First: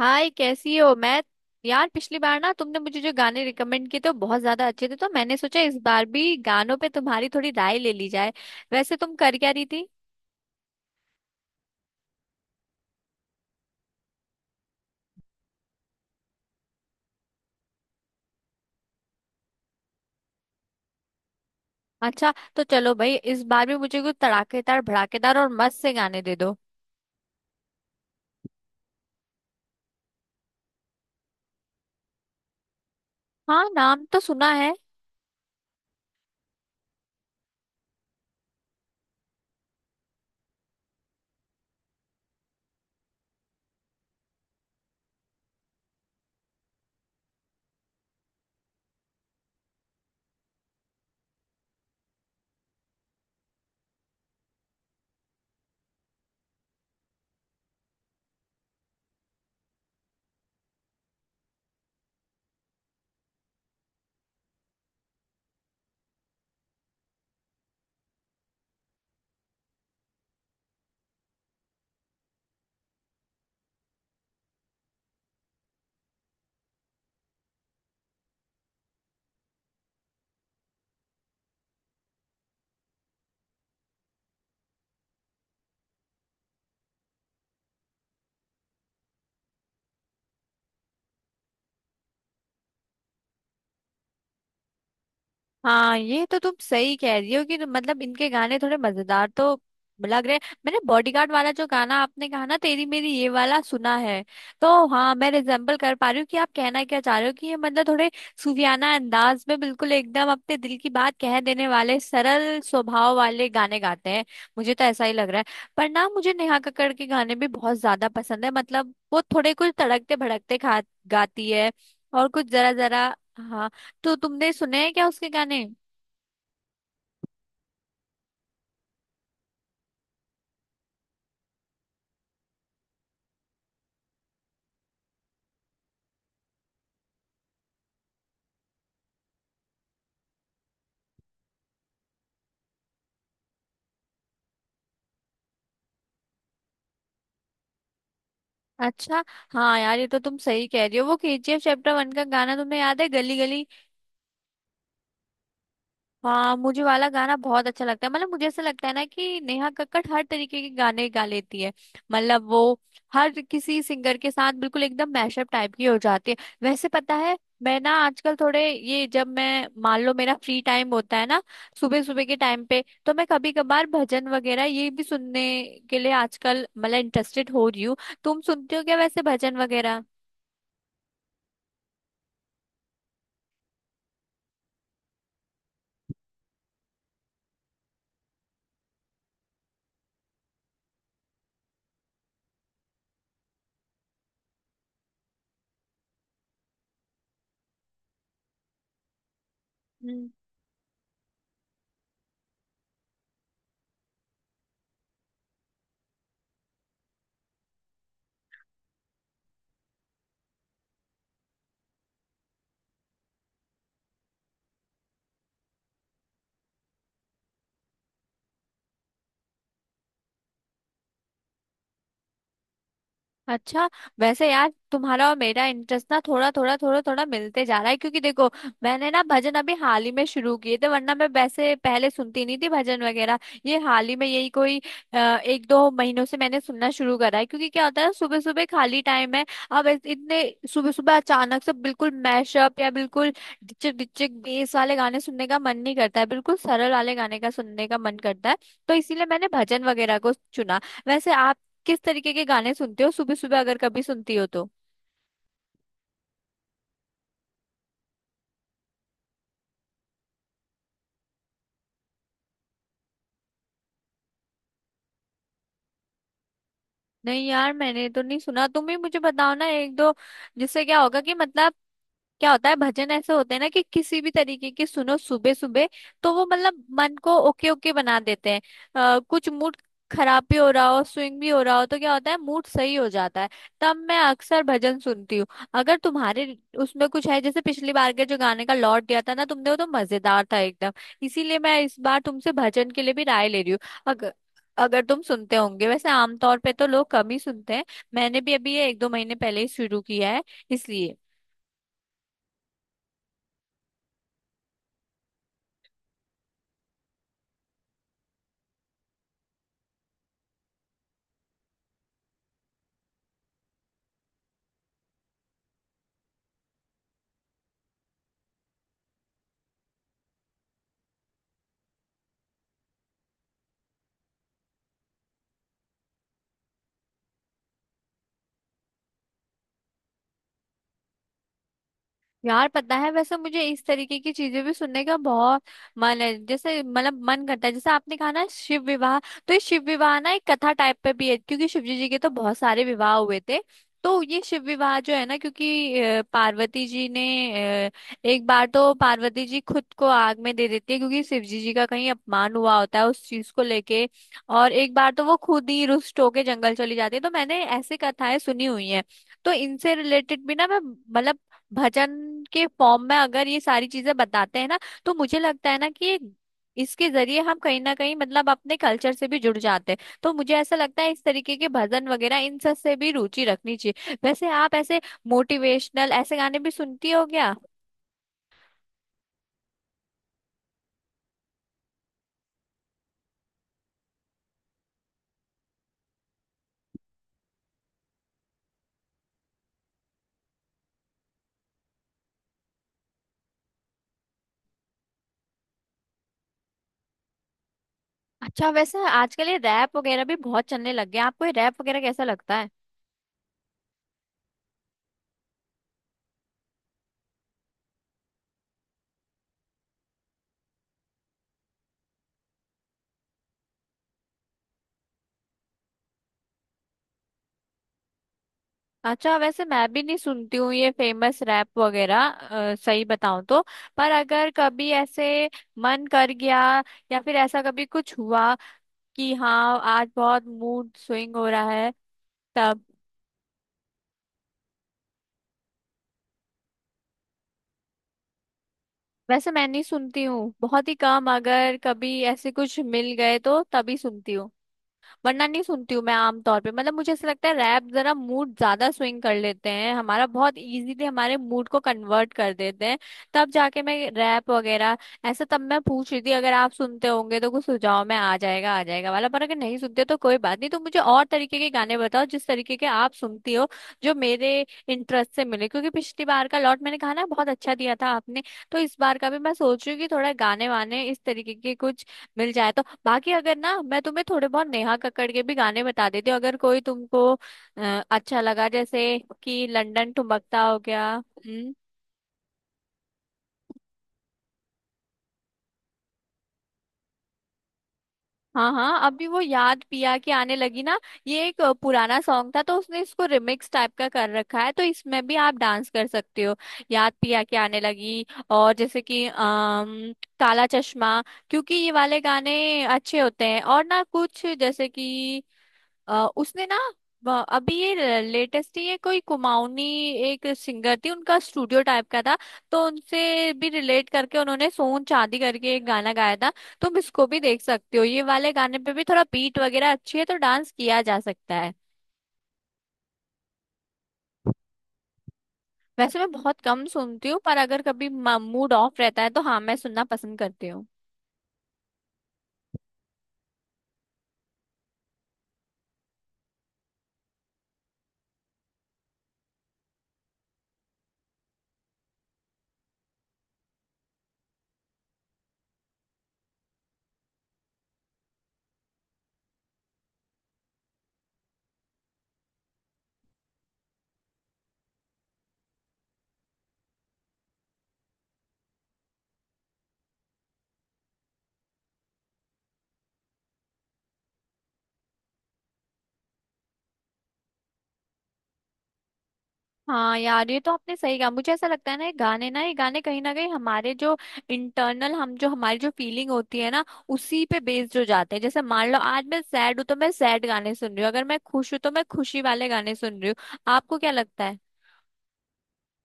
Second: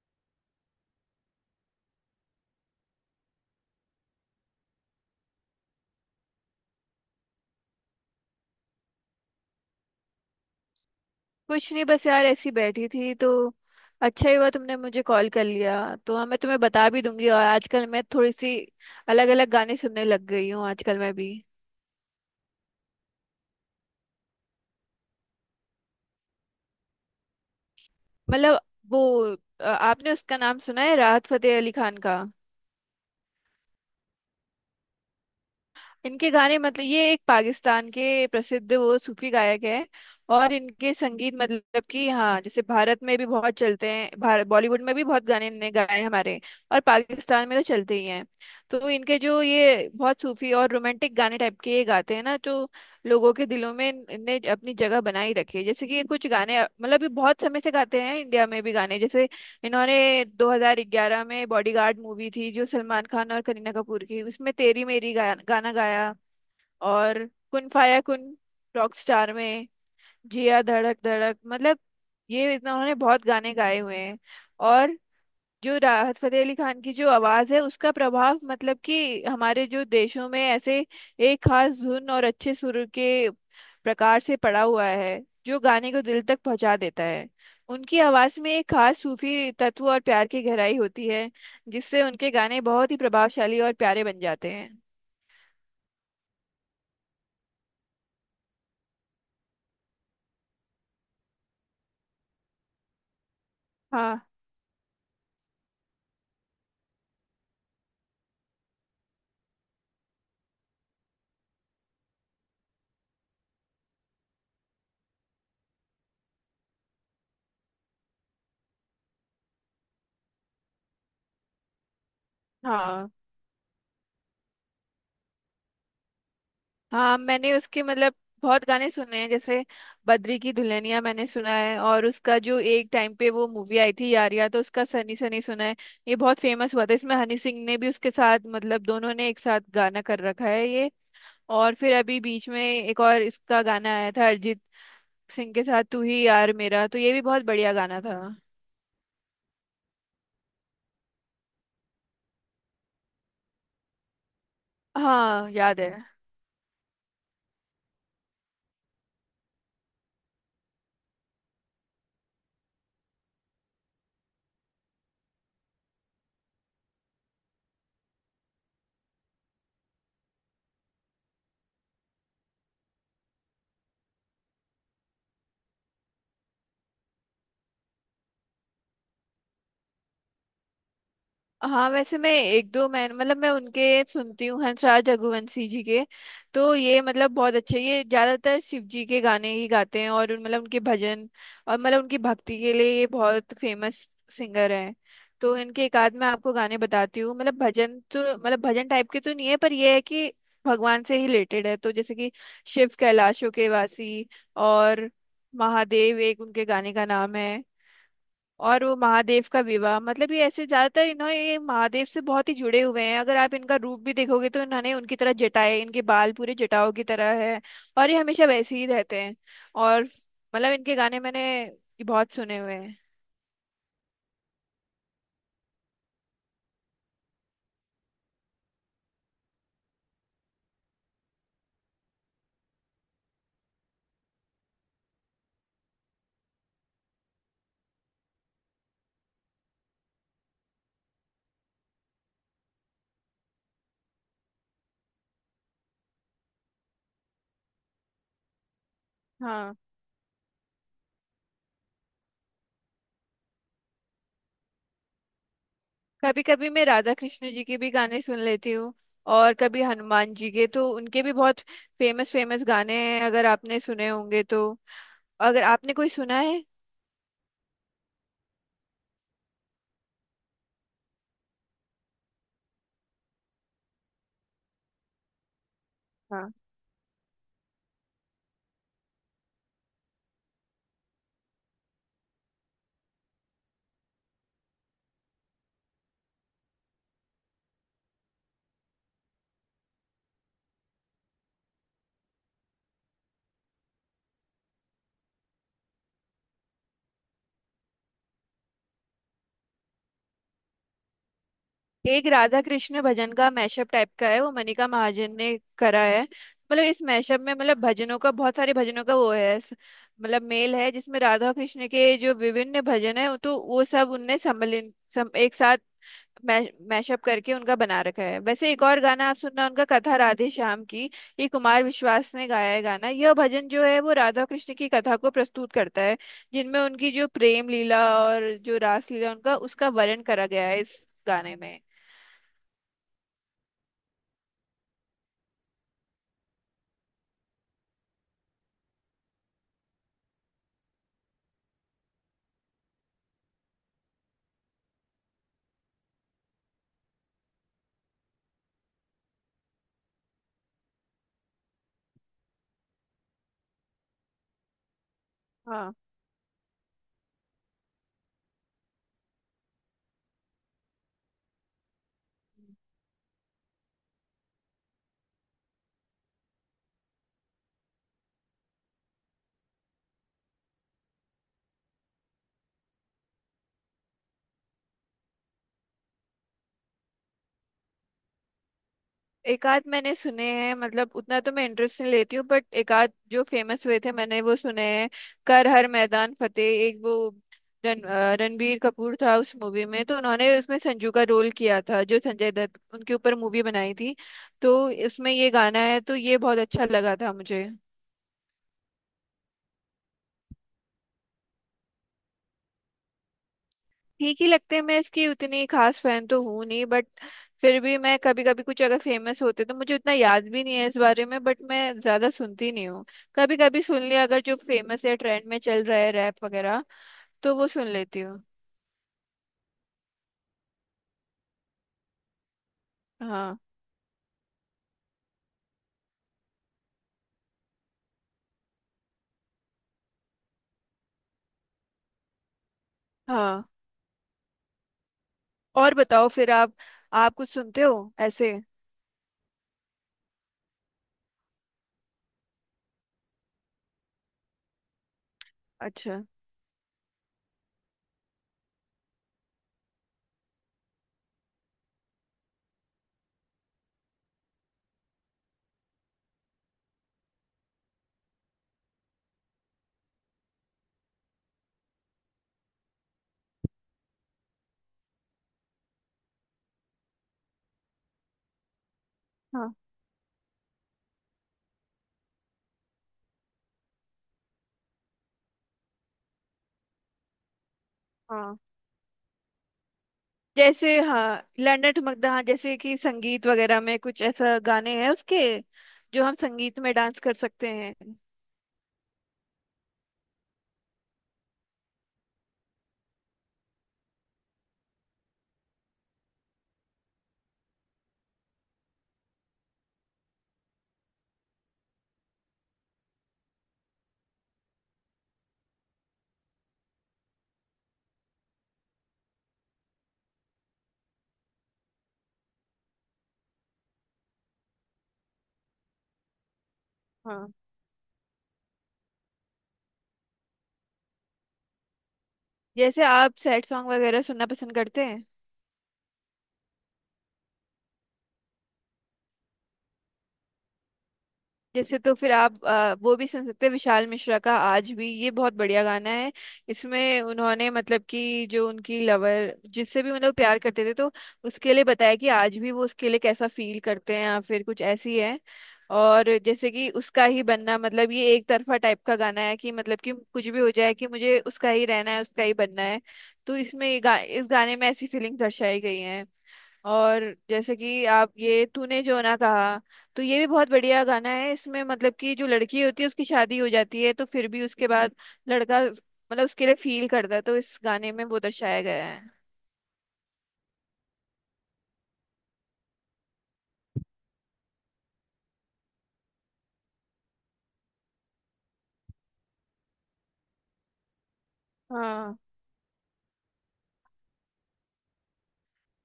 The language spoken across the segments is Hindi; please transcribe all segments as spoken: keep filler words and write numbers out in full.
हाय, कैसी हो। मैं यार, पिछली बार ना तुमने मुझे जो गाने रिकमेंड किए थे वो बहुत ज्यादा अच्छे थे, तो मैंने सोचा इस बार भी गानों पे तुम्हारी थोड़ी राय ले ली जाए। वैसे तुम कर क्या रही थी? कुछ नहीं, बस यार ऐसी बैठी थी तो अच्छा ही हुआ तुमने मुझे कॉल कर लिया। तो हाँ, मैं तुम्हें बता भी दूंगी। और आजकल मैं थोड़ी सी अलग अलग गाने सुनने लग गई हूँ आजकल मैं भी। अच्छा, तो चलो भाई, इस बार भी मुझे कुछ तड़ाकेदार भड़ाकेदार और मस्त से गाने दे दो। मतलब वो अ, आपने उसका नाम सुना है राहत फतेह अली खान का? हाँ, नाम तो सुना है। इनके गाने मतलब ये एक पाकिस्तान के प्रसिद्ध वो सूफी गायक है। और इनके संगीत मतलब कि हाँ, जैसे भारत में भी बहुत चलते हैं, भारत बॉलीवुड में भी बहुत गाने इनने गाए हैं हमारे, और पाकिस्तान में तो चलते ही हैं। तो इनके जो ये बहुत सूफी और रोमांटिक गाने टाइप के ये गाते हैं ना, तो लोगों के दिलों में इन- इनने अपनी जगह बनाई रखी है। जैसे कि ये कुछ गाने मतलब ये बहुत समय से गाते हैं इंडिया में भी गाने, जैसे इन्होंने दो हज़ार ग्यारह में बॉडीगार्ड मूवी थी जो सलमान खान और करीना कपूर की, उसमें तेरी मेरी गा, गाना गाया। और कुन फाया कुन रॉकस्टार में, जिया धड़क धड़क, मतलब ये इतना उन्होंने बहुत गाने गाए हुए हैं। और जो राहत फतेह अली खान की जो आवाज है उसका प्रभाव मतलब कि हमारे जो देशों में ऐसे एक खास धुन और अच्छे सुर के प्रकार से पड़ा हुआ है, जो गाने को दिल तक पहुंचा देता है। उनकी आवाज में एक खास सूफी तत्व और प्यार की गहराई होती है, जिससे उनके गाने बहुत ही प्रभावशाली और प्यारे बन जाते हैं। हाँ, ये तो तुम सही कह रही हो कि मतलब इनके गाने थोड़े मजेदार तो लग रहे हैं। मैंने बॉडीगार्ड वाला जो गाना आपने कहा ना, तेरी मेरी, ये वाला सुना हाँ, है। तो हाँ, मैं रिजेम्बल कर पा रही हूँ कि आप कहना क्या चाह रहे हो, कि ये मतलब थोड़े सूफियाना अंदाज में बिल्कुल एकदम अपने दिल की बात कह देने वाले सरल स्वभाव वाले गाने गाते हैं। मुझे तो ऐसा ही लग रहा है। पर ना, मुझे नेहा कक्कड़ के गाने भी बहुत ज्यादा पसंद है, मतलब वो थोड़े कुछ तड़कते भड़कते खा गाती है। और कुछ जरा जरा। हाँ, हाँ, तो तुमने सुने हैं क्या उसके गाने? हाँ, मैंने उसके मतलब बहुत गाने सुने हैं, जैसे बद्री की दुल्हनिया मैंने सुना है। और उसका जो एक टाइम पे वो मूवी आई थी यारिया, तो उसका सनी सनी सुना है। ये बहुत फेमस हुआ था, इसमें हनी सिंह ने भी उसके साथ मतलब दोनों ने एक साथ गाना कर रखा है ये। और फिर अभी बीच में एक और इसका गाना आया था अरिजीत सिंह के साथ तू ही यार मेरा, तो ये भी बहुत बढ़िया गाना था। अच्छा। हाँ यार, ये तो तुम सही कह रही हो। वो केजीएफ चैप्टर वन का गाना तुम्हें याद है, गली गली? हाँ, याद है। हाँ, मुझे वाला गाना बहुत अच्छा लगता है। मतलब मुझे ऐसा लगता है ना कि नेहा कक्कड़ हर तरीके के गाने गा लेती है। मतलब वो हर किसी सिंगर के साथ बिल्कुल एकदम मैशअप टाइप की हो जाती है। वैसे पता है, मैं ना आजकल थोड़े ये, जब मैं मान लो मेरा फ्री टाइम होता है ना, सुबह सुबह के टाइम पे, तो मैं कभी कभार भजन वगैरह ये भी सुनने के लिए आजकल मतलब इंटरेस्टेड हो रही हूँ। तुम सुनते हो क्या वैसे भजन वगैरह? हाँ, वैसे मैं एक दो, मैं मतलब मैं उनके सुनती हूँ हंसराज रघुवंशी जी के। तो ये मतलब बहुत अच्छे, ये ज्यादातर शिव जी के गाने ही गाते हैं, और उन- मतलब उनके भजन और मतलब उनकी भक्ति के लिए ये बहुत फेमस सिंगर हैं। तो इनके एक आध मैं आपको गाने बताती हूँ। मतलब भजन तो मतलब भजन टाइप के तो नहीं है, पर ये है हम्म कि भगवान से ही रिलेटेड है। तो जैसे कि शिव कैलाशों के वासी, और महादेव एक उनके गाने का नाम है। और वो महादेव का विवाह, मतलब ये ऐसे ज्यादातर इन्होंने, ये महादेव से बहुत ही जुड़े हुए हैं। अगर आप इनका रूप भी देखोगे तो इन्होंने उनकी तरह जटाएं, इनके बाल पूरे जटाओं की तरह है, और ये हमेशा वैसे ही रहते हैं। और मतलब इनके गाने मैंने बहुत सुने हुए हैं। अच्छा। वैसे यार, तुम्हारा और मेरा इंटरेस्ट ना थोड़ा थोड़ा थोड़ा थोड़ा मिलते जा रहा है, क्योंकि देखो, मैंने ना भजन अभी हाल ही में शुरू किए थे, वरना मैं वैसे पहले सुनती नहीं थी भजन वगैरह। ये हाल ही में, यही कोई अ, एक दो महीनों से मैंने सुनना शुरू करा है, क्योंकि क्या होता है, सुबह सुबह खाली टाइम है। अब इत- इतने सुबह सुबह अचानक से बिल्कुल मैशअप या बिल्कुल डिचक डिचक बेस वाले गाने सुनने का मन नहीं करता है, बिल्कुल सरल वाले गाने का सुनने का मन करता है। तो इसीलिए मैंने हाँ, भजन वगैरह को चुना। वैसे आप किस तरीके के गाने सुनते हो सुबह सुबह, अगर कभी सुनती हो तो? कभी कभी मैं राधा कृष्ण जी के भी गाने सुन लेती हूँ, और कभी हनुमान जी के, तो उनके भी बहुत फेमस फेमस गाने हैं। अगर आपने सुने होंगे तो, अगर आपने कोई सुना है? नहीं यार, मैंने तो नहीं सुना। तुम ही मुझे बताओ ना एक दो, जिससे क्या होगा कि मतलब, क्या होता है, भजन ऐसे होते हैं ना कि किसी भी तरीके के सुनो सुबह सुबह, तो वो हाँ, मतलब मन को ओके ओके बना देते हैं। अ, कुछ मूड खराब भी हो रहा हो, स्विंग भी हो रहा हो, तो क्या होता है, मूड सही हो जाता है। तब मैं अक्सर भजन सुनती हूँ। अगर तुम्हारे उसमें कुछ है, जैसे पिछली बार के जो गाने का लॉट दिया था ना तुमने, वो तो मजेदार था एकदम, इसीलिए मैं इस बार तुमसे भजन के लिए भी राय ले रही हूँ। अगर अगर तुम सुनते होंगे, वैसे आमतौर पे तो लोग कम ही सुनते हैं, मैंने भी अभी ये एक दो महीने पहले ही शुरू किया है, इसलिए। एक राधा कृष्ण भजन का मैशअप टाइप का है, वो मनिका महाजन ने करा है। मतलब इस मैशअप में मतलब भजनों का, बहुत सारे भजनों का वो है स- मतलब मेल है, जिसमें राधा कृष्ण के जो विभिन्न भजन है, तो वो सब उनने सम्मिलित सम, एक साथ मैशअप करके उनका बना रखा है। वैसे एक और गाना आप सुनना उनका, कथा राधे श्याम की, ये कुमार विश्वास ने गाया है गाना। यह भजन जो है वो राधा कृष्ण की कथा को प्रस्तुत करता है, जिनमें उनकी जो प्रेम लीला और जो रास लीला, उनका उसका वर्णन करा गया है इस गाने में। यार पता है, वैसे मुझे इस तरीके की चीजें भी सुनने का बहुत मन है। जैसे मतलब मन करता है, जैसे आपने कहा ना शिव विवाह, तो ये शिव विवाह ना एक कथा टाइप पे भी है, क्योंकि शिव जी जी के तो बहुत सारे विवाह हुए थे। तो ये शिव विवाह जो है ना, क्योंकि अ, पार्वती जी ने अ, एक बार तो पार्वती जी खुद को आग में दे देती है, क्योंकि शिव जी जी का कहीं अपमान हुआ होता है उस चीज को लेके। और एक बार तो वो खुद ही हाँ, रुष्ट होके जंगल चली जाती है, तो मैंने ऐसी कथाएं सुनी हुई हैं। तो इनसे रिलेटेड भी ना, मैं मतलब भजन के फॉर्म में अगर ये सारी चीजें बताते हैं ना, तो मुझे लगता है ना कि ये- इसके जरिए हम कहीं ना कहीं मतलब अपने कल्चर से भी जुड़ जाते हैं। तो मुझे ऐसा लगता है, इस तरीके के भजन वगैरह इन सब से भी रुचि रखनी चाहिए। वैसे आप ऐसे मोटिवेशनल ऐसे गाने भी सुनती हो क्या? एक आध मैंने सुने हैं। मतलब उतना तो मैं इंटरेस्ट नहीं लेती हूँ, बट एक आध जो फेमस हुए थे मैंने वो सुने हैं। कर हर मैदान फतेह, एक वो, रण अ, रणबीर कपूर था उस मूवी में, तो उन्होंने उसमें संजू का रोल किया था, जो संजय दत्त उनके ऊपर मूवी बनाई थी। तो इसमें ये गाना है, तो ये बहुत अच्छा लगा था मुझे। अच्छा, वैसे आजकल ये रैप वगैरह भी बहुत चलने लग गया, आपको ये रैप वगैरह कैसा लगता है? ठीक ही लगते हैं, मैं इसकी उतनी खास फैन तो हूँ नहीं, बट फिर भी मैं कभी कभी कुछ, अगर फेमस होते तो, मुझे उतना याद भी नहीं है इस बारे में, बट मैं ज्यादा सुनती नहीं हूँ। कभी कभी सुन लिया अगर जो फेमस है ट्रेंड में चल रहा है रैप वगैरह, तो वो सुन लेती हूँ। अच्छा, वैसे मैं भी नहीं सुनती हूँ ये फेमस रैप वगैरह, अ, सही बताऊं हाँ। तो। पर अगर कभी ऐसे मन कर गया, या फिर ऐसा कभी कुछ हुआ कि हाँ आज बहुत मूड स्विंग हो रहा है, तब। हाँ, और बताओ फिर आप आप कुछ सुनते हो ऐसे? वैसे मैं नहीं सुनती हूँ, बहुत ही कम, अगर कभी ऐसे कुछ मिल गए तो तभी सुनती हूँ, वरना नहीं सुनती हूँ मैं अच्छा। आमतौर पे। मतलब मुझे ऐसा लगता है, रैप जरा मूड ज्यादा स्विंग कर लेते हैं हमारा, बहुत इजीली हमारे मूड को कन्वर्ट कर देते हैं। तब जाके मैं रैप वगैरह ऐसा, तब मैं पूछ रही थी अगर आप सुनते होंगे तो कुछ सुझाव में आ जाएगा आ जाएगा वाला। पर अगर नहीं सुनते तो कोई बात नहीं, तो मुझे और तरीके के गाने बताओ जिस तरीके के आप सुनती हो, जो मेरे इंटरेस्ट से मिले, क्योंकि पिछली बार का लॉट मैंने कहा ना बहुत अच्छा दिया था आपने, तो इस बार का भी मैं हाँ, सोच रही हूँ कि थोड़ा गाने वाने इस तरीके के कुछ मिल जाए। तो बाकी अगर ना, मैं तुम्हें थोड़े बहुत नेहा कक्कड़ के भी गाने बता देती हूँ, अगर कोई तुमको अ, अच्छा हाँ, लगा, जैसे कि लंदन ठुमकता हो जैसे गया। हाँ, हम्म। लैंडर ठुमकदा, हाँ जैसे कि संगीत वगैरह में कुछ ऐसा गाने हैं उसके, जो हम संगीत में डांस कर सकते हैं। हाँ हाँ, अभी वो याद पिया के आने लगी ना, ये एक अ, पुराना सॉन्ग था, तो उसने इसको रिमिक्स टाइप का कर रखा है, तो इसमें भी आप डांस कर सकते हो, याद पिया के आने लगी। और जैसे कि अम, काला चश्मा, क्योंकि ये वाले गाने अच्छे होते हैं। और ना कुछ जैसे कि अ, उसने ना ब- अभी ये लेटेस्ट ही, ये कोई कुमाऊनी एक सिंगर थी, उनका स्टूडियो टाइप का था, तो उनसे भी रिलेट करके उन्होंने सोन चांदी करके एक गाना गाया था। तुम इसको भी हाँ, देख सकते हो, ये वाले गाने पे भी थोड़ा बीट वगैरह अच्छी है, तो डांस किया जा सकता है। जैसे आप सैड सॉन्ग वगैरह सुनना पसंद करते हैं? वैसे मैं बहुत कम सुनती हूँ, पर अगर कभी मूड ऑफ रहता है तो हाँ, मैं सुनना पसंद करती हूँ। जैसे तो फिर आप आ, वो भी सुन सकते हैं विशाल मिश्रा का आज भी, ये बहुत बढ़िया गाना है। इसमें उन्होंने मतलब कि जो उनकी लवर जिससे भी मतलब प्यार करते थे, तो उसके लिए बताया कि आज भी वो उसके लिए कैसा फील करते हैं, या फिर कुछ ऐसी है। और जैसे कि उसका ही बनना, मतलब ये एक तरफा टाइप का गाना है, कि मतलब कि कुछ भी हो जाए कि मुझे उसका ही रहना है, उसका ही बनना है। तो इसमें ये गा, इस गाने में ऐसी फीलिंग दर्शाई गई है। और जैसे कि आप ये तूने जो ना कहा, तो ये भी बहुत बढ़िया गाना है। इसमें मतलब कि जो लड़की होती है उसकी शादी हो जाती है, तो फिर भी उसके बाद लड़का मतलब उसके लिए फील करता है, तो इस गाने में वो दर्शाया गया है। हाँ यार, ये तो आपने सही कहा। मुझे ऐसा लगता है ना, ये गाने ना, ये गाने कहीं ना कहीं हमारे जो इंटरनल हम, जो हमारी जो फीलिंग होती है ना, उसी पे बेस्ड हो जाते हैं। जैसे मान लो आज मैं सैड हूँ तो मैं सैड गाने सुन रही हूँ, अगर मैं खुश हूँ तो मैं हाँ, खुशी वाले गाने सुन रही हूँ। आपको क्या लगता है?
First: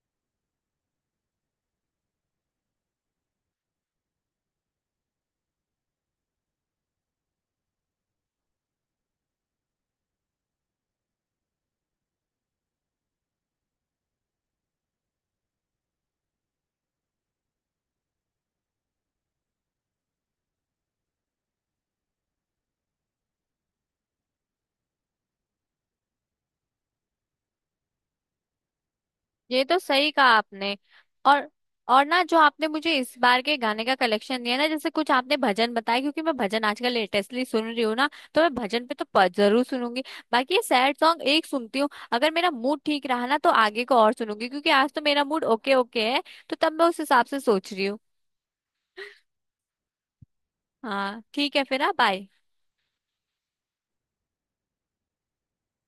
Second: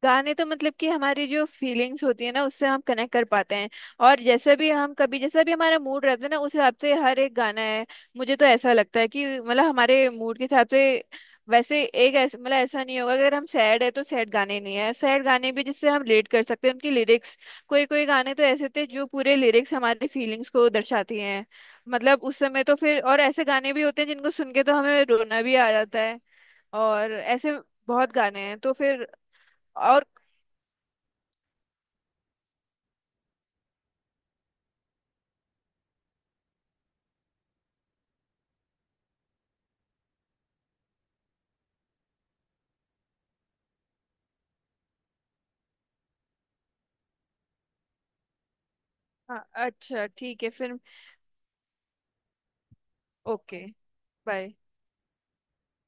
गाने तो मतलब कि हमारी जो फीलिंग्स होती है ना, उससे हम कनेक्ट कर पाते हैं। और जैसे भी हम, कभी जैसा भी हमारा मूड रहता है ना, उस हिसाब से हर एक गाना है। मुझे तो ऐसा लगता है कि मतलब हमारे मूड के हिसाब से, वैसे एक ऐसा मतलब ऐसा नहीं होगा अगर हम सैड है तो सैड गाने नहीं है, सैड गाने भी जिससे हम रिलेट कर सकते हैं उनकी लिरिक्स। कोई कोई गाने तो ऐसे होते हैं जो पूरे लिरिक्स हमारी फीलिंग्स को दर्शाती हैं, मतलब उस समय। तो फिर और ऐसे गाने भी होते हैं जिनको सुन के तो हमें रोना भी आ जाता है, और ऐसे बहुत गाने हैं तो फिर। ये तो और, सही कहा आपने। और और ना, जो आपने मुझे इस बार के गाने का कलेक्शन दिया ना, जैसे कुछ आपने भजन बताया, क्योंकि मैं भजन आजकल लेटेस्टली सुन रही हूँ ना, तो मैं भजन पे तो प- जरूर सुनूंगी। बाकी ये सैड सॉन्ग एक सुनती हूँ, अगर मेरा मूड ठीक रहा ना तो आगे को और सुनूंगी, क्योंकि आज तो मेरा मूड ओके ओके है, तो तब मैं उस हिसाब से सोच रही हूँ। हाँ, अच्छा ठीक है फिर। हाँ ठीक है फिर। हाँ, बाय। ओके। बाय।